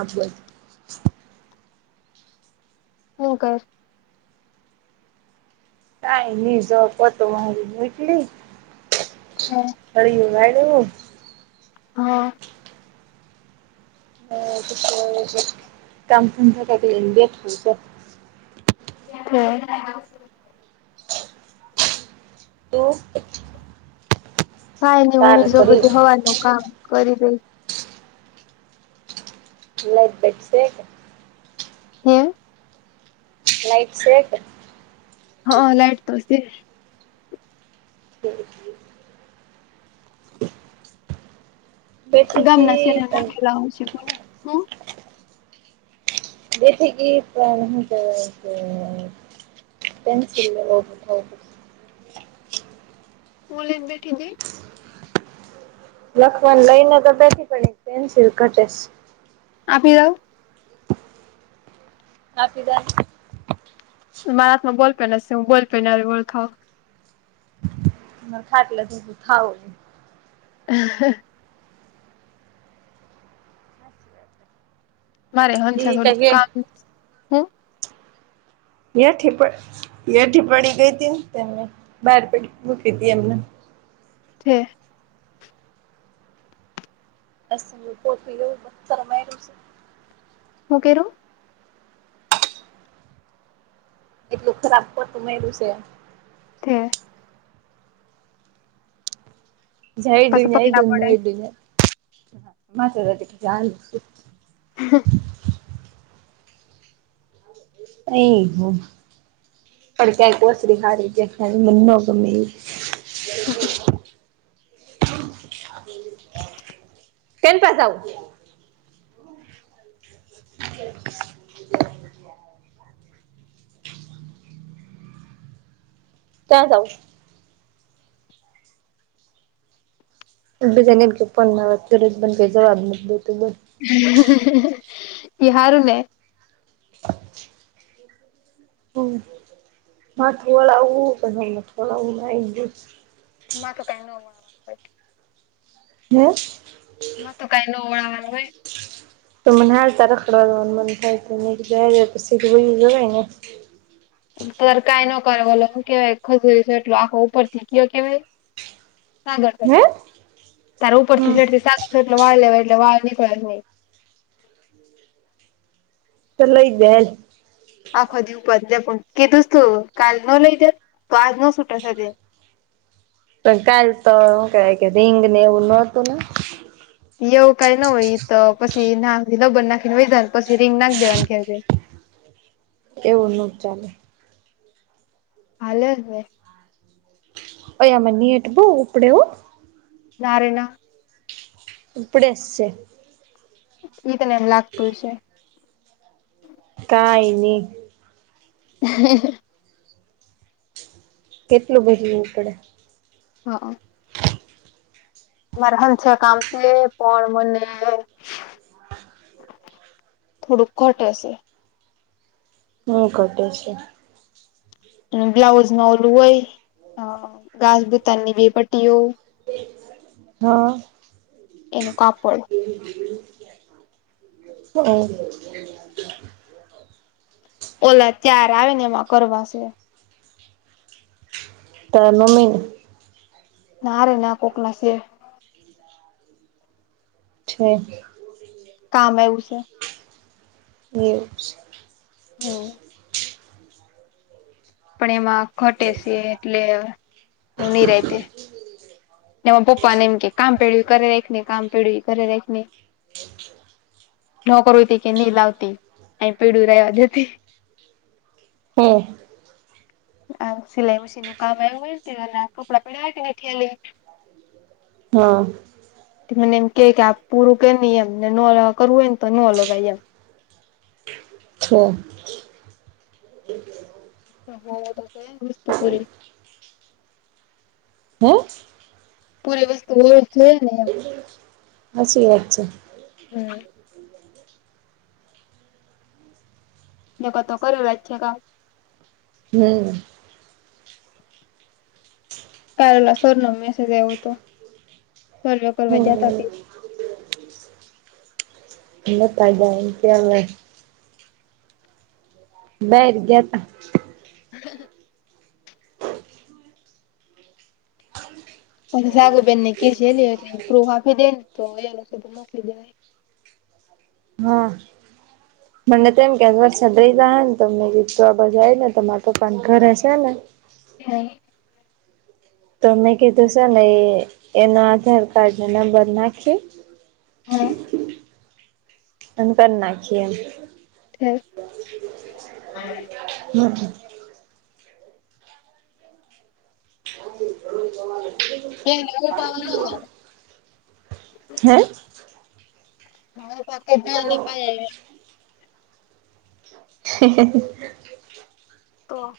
હાચી વાત હું કર કાઈની જો પોતું મારૂ [unintelligible] હરી વાયડ્યુ હા હ સુ કરે છે [unintelligible] હા એવુ કાઈ નઈ હું તારે બીજું બધુ કર્યું હવારનુ કામ કરી રહીશ કલાક બેઠશે કે હમ લાઇટ છે કે હ લાઈટ તો છે [inaudible] બેઠી ગામના તી પણ [inaudible] બેઠી કી પણ હું કેવાય કે [inaudible] હુ લઇને બેઠી તી લખવાનું લઈને તો બેઠી પણ એક પેન્સિલ ઘટેસ આપી આઉં આપી જાની મારા હાથમાં બોલપેન જ છે હું બોલપેન ઓળખાઓ [inaudible] [inaudible] મારે હંસે ઈ થોડુંક કઈ કામ હું બેઠી પપડ ઠી પડી ગઈ હતીને બાર પડી મૂકી હતી એમને થે [inaudible] હું કરું. એટલું ખરાબ પોતુ મારુ છે હે જાચડુ પાછા પગલા જાચડુ [inaudible] [inaudible] ફડક્યા કોસરી ખારી કે મો કેમી [inaudible] કેન પા જાઉ [inaudible] ત્યા જઉ બીજાને એમ કે ફોનમાં વાત કરે કોઈ જવાબ નથી દેતુ. ઇ હારું ને હમ માથું વાળ આવું પું વાળું ના ગ મા તો કઈ ન મળવા [inaudible] ના તો કઈ ન ઓળવા હોય [inaudible] ત કઈ ન કરે બલો કેવાય ખજૂરી છે એટલો આખો ઉપર થી કયો કેવાય સાગર ને હે સોટલો ત્યારે ઉપરથી હમ શેડતી સાગર સોટલો વાળલે વાટલે વાળ નીકળ જહી તો લઇ દે હાલ આખો દિ ઉપજ પણ કે કિધું જ તૂં કાલ નો લઈ જે તો આજ નો છટા થ પણ કાલ તો હૂકે રીંગ ને એવું નહોતું ને એવું કઈ ન હોય તો પછી નાખ લબન નાખીને હોય જને પછી રીંગ નાખ દેવાની ખેં એવું ન ચાલે હાલે ને એમાં નેટ બહુ ઉપડે હો ના રે ના ઉપડે સે ઈ તને એમ લાગતું છે કાઈ ની [inaudible] કેટલું બધું ઉપડે હા માર સંચે છે કામ છે પણ મને થોડુંક ઘટે છે હમ ઘટે છે. બ્લાઉઝ ન ઓલું હોય ગાજબીતાનની બે પટ્ટીઓ હા એનું કાપડ [inaudible] ઓલા ચાર આવે ને એમાં કરવાશે ત મ્મી ના રે ના કોકના છે છે કામ એ ઉસે એવું છે હોવ પણ એમાં ઘટે છે એટલે હવે નિરાતે એમાં પપ્પા ને એમ કે કામ પેડ્યુંએ કરે રાખને કામ પેડ્યું કરે એરાખને નોકરુ તી કે નહી લાવતી અને પેડયુ રવા દેતી. હે. આ સિલાઈ મશીન નું કામ આવું અને કપડાં પડ્યા હોય તે થેલી. હા. તે મને એમ કે કે આપ પૂરું કેમ નહીં એમને ન કરવું હોય ને તો નો લવા ઈ એમ. છે. તો હોયો તો છે હસ્તપૂરી. હે. પૂરી વસ્તુ હોવી છે ને એમ. હાચી વાત છે. હમ્મ. નકા તો કરું રાખીએ કામ. હમ્મ. કાલ ઓ લા સર નો મેસેજ આઇવો હતો સરવે કરવા ગ્યા તા હમ તી. એ તગે [unintelligible] બાર ગયા તા. હા ઓલું જાગુબેન ને કેસ એ લે એટલે પ્રૂફ આપી દે ને તો એ હશે ને તોમોકલી દેવાય. હા. હ મને તોમ કે વરસાદ રહી જાહે ને તો મેં કીધું તું આ બાજ આઇવ ને તો તમારા પપ્પાને ઘરે છે ને હા. તો મેં કીધું છે ને એ એના આધાર કાર્ડને નંબર નાખી હા અને કર નાખીએ એમ. હા હા. વા કંઈ નહિ હું પાવા ના જાઉં હૈં? હા પાક પા [unintelligible] હ હ હ તો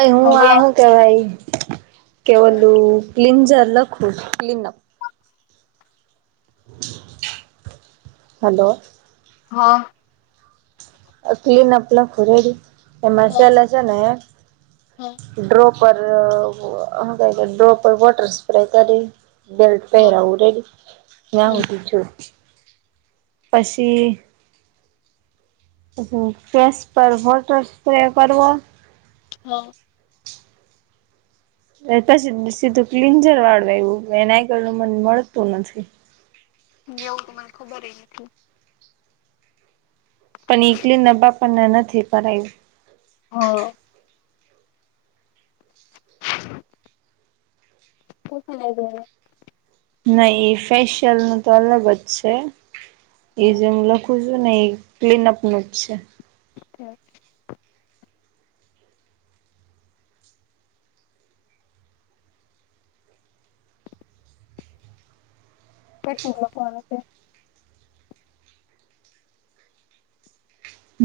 અહું હવે આ હું કેવાઈ કે હા ઓલુ ક્લિન્ઝર લખું છું, ક્લીિનર. હલો. હા. અહ ક્લીનઅપ લખું રેડી, તમે છેલે છે, હા ડ્રોપ ઉપર અહ હું કહે ડ્રોપર વોટર સ્પ્રે કરી બેલ્ટ હા પહેરાવું રેડીને ન્યા હમ સુધી છું, પછી હું કેસ પર વોટર સ્પ્રે કરવો હા. એ પછી સીધું ક્લિન્જર વાળવા એવું એનાય કરું મને મળતું નથી. એવું તો મને ખબર એ નથી. પણ ક્લીન અપ આપણ ને નથી કરાયું. હા. કોક ને ભરે. નહી એ ફેશિયલ નું તો અલગ જ છે, એ હા જેમ લખ પુછું નહી ક્લીનઅપ નું જ છે. તે આ કેટલું ગોતવાનું છે.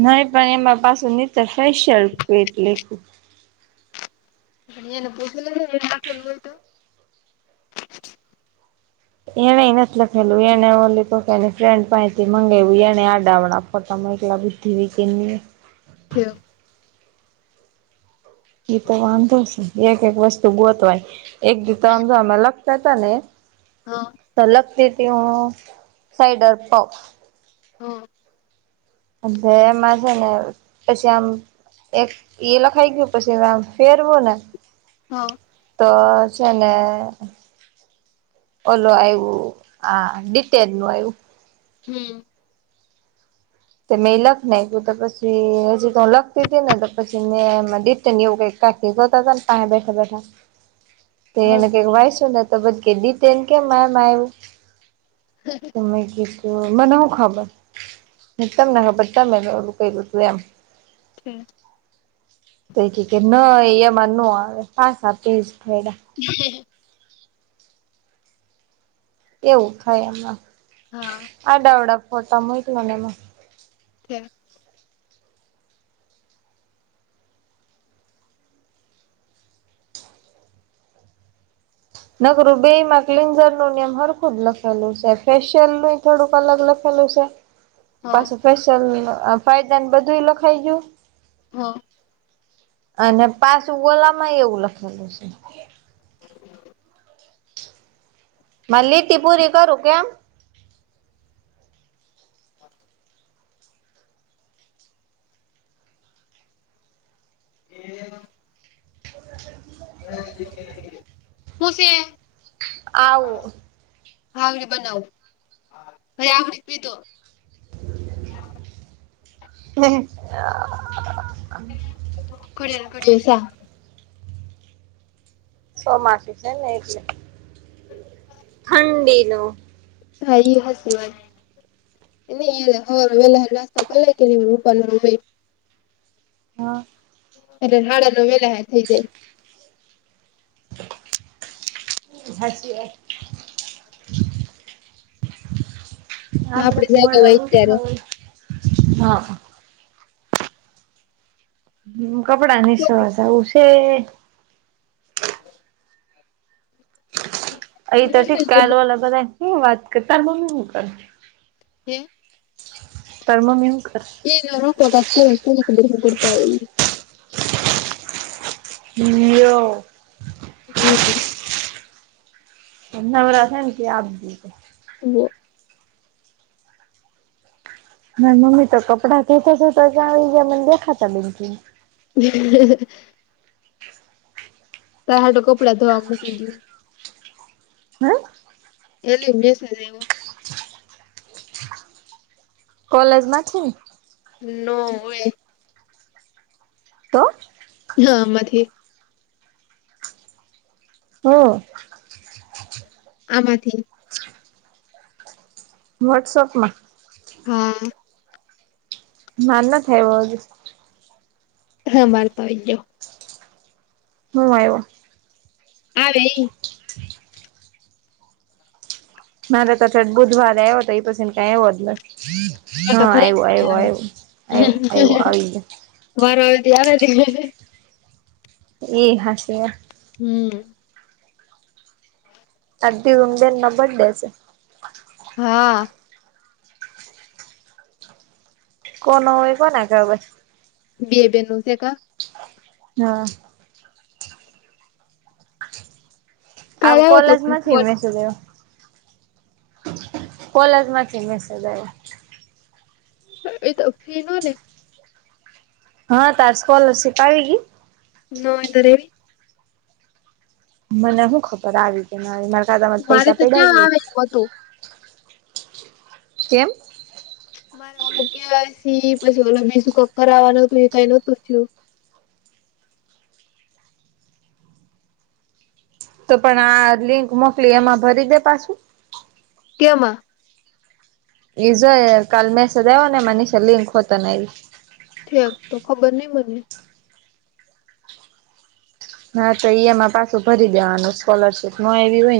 નહીં પણ એમાં પાછું નીચે ફેશિયલ કીટ લખું. એને પૂછી લેજો એ આપેલ હોતો. એણે નથી લખેલું એને ઓલી એની ફ્રેન્ડ પાસેથી મંગાવું એને આડા સવડા ફોટા મોકલા બોલ. ઘીવીસી ને. થયો. એતો વાંધો છે, એક એક વસ્તુ ગોતવાની એક દિ તો આમ જો લખતાતા નેહે. હા અલગતી તેઓ સાઈડર પંપ. હો. અ એમાં છે, ને પછી આમ. એક એ લખાઈ ગયું, પછી આમ ફેરવોને. હા, તો છે, ને ઓલો આવું હા ડિટેલ નું આવું. હમ. મેં એ લખી નાખ્યું, તો પછી હજી તો હું લખતી હતી, નેતો પછી મે ડિટન એવું કંઈક, કાકી જોતા ને પાસે બેઠા બેઠા, [inaudible] તો એને કંઈક વાયસું નેતો કે દીટેન કેમ આમા આવ્યું, હ અ, તો મેં કીધું મને શું ખબર, નિતના હબ તમે ઓલું કરું તું એમ, ઠીક, તોઈ કે કે નહીં એમાં નો આવે પાસા પેઈજ ફાયડા, હ [inaudible] એવું થાય એમાં, હા, આડાહવડા ફોટા મોકલા એમાં. છે, નકરૂ બેમા કલીંગજર નું સરખું લખેલું ફેશિયલ છે ફેશિયલ ન થોડુંક અલગ લખેલું છે, [inaudible] પાછું ફેશિયલ ફાયદા બધું લખાઈ ગયું. હા, અને પાચ ઉગલા માંય એવું લખેલું છે. [inaudible] મલી તી પૂરી કરું કેમ. [inaudible] એ. [unintelligible] હ [unintelligible] ખુશી. આવુ. હી બનાવ હ આવ પીધો. હમ. આ. ઘડિયાલ ઘટેસા. સોમાસી છે ને એટલે ઠંડીનું. થયુ હસી વન. નવેલા જાસ્તોક લ કે રૂપ ન બે. હા. એટલે હાડા નવ મેલા હ થઈ જ હાચી વાત આપડે તો મળું [unintelligible] હા હ કપડા નીસોવા જવું છે અહી તો હોય ઠીક ત્યારે કાલવાલ બધ વાત હુ વાત કરતાર તારી મમ્મી હુ કરે હમ્મ ટાર મમ્મી હુ કરે [unintelligible] કરતા હોયે યો હમ્મ નવરા થાય ને [unintelligible] હાલો ના મમ્મી તો કપડા ધોતા ધોતા આવીજ ગ્યા [unintelligible] [inaudible] ટાર હારું કપડાં ધોવા મૂકી ગ્યા [inaudible] એલી નુ મેસેંજ આયવો કોલેજ માંથી નો હોયે તો માથી [inaudible] આમાંથી વોટ્સઅપ માં હમ્મ માર નથ આયવો હાજુ હા મારતો આઈગયો હુ આયો હા આવે નારે તો બુધવાર એ હો તો એ પછ કઈ હોત હા આવ્યું તો ઘરે આવ્યું આવે આવ્યું આવ આવું આવી ગ વારો [unintelligible] એ હશે હમ્મ તે ઉમજે ને નંબર ડે હા કોનો હોય કોને ખબર - બે બેનો છે કે હા આવ કાલે આવ્યો હતો કોલેજ માથી ફોન મેસેજ આયો [inaudible] કોલેજ માંથી મેસેજ આયવો એ તો ફીનો ને હા તારી સ્કોલરશિપ આવીકે - [unintelligible] મને શું ખબર આવી કે મારે મારા ખાતા માંજ મારે પૈસા તો ક્યાં પડે આવે એમ હતું કેમ મારે ઓલું કેવાયસી પછી ઓલો બીજું કોકક કરવાનું હતું એ કઈ નોતું થયું. તો પણ આ લિંક મોકલી એમાં ભરી દે પાછું. કેમા - એઝા કાલે મેસેજ આયો ને તે કાલે મનીષા લિંક પોતાને આયવી ઠેક તો ખબર નહીં મને ના તો ઈ એમમાં પાછું ભરી દેવાનું સ્કોલરશીપ નો આયવી હોય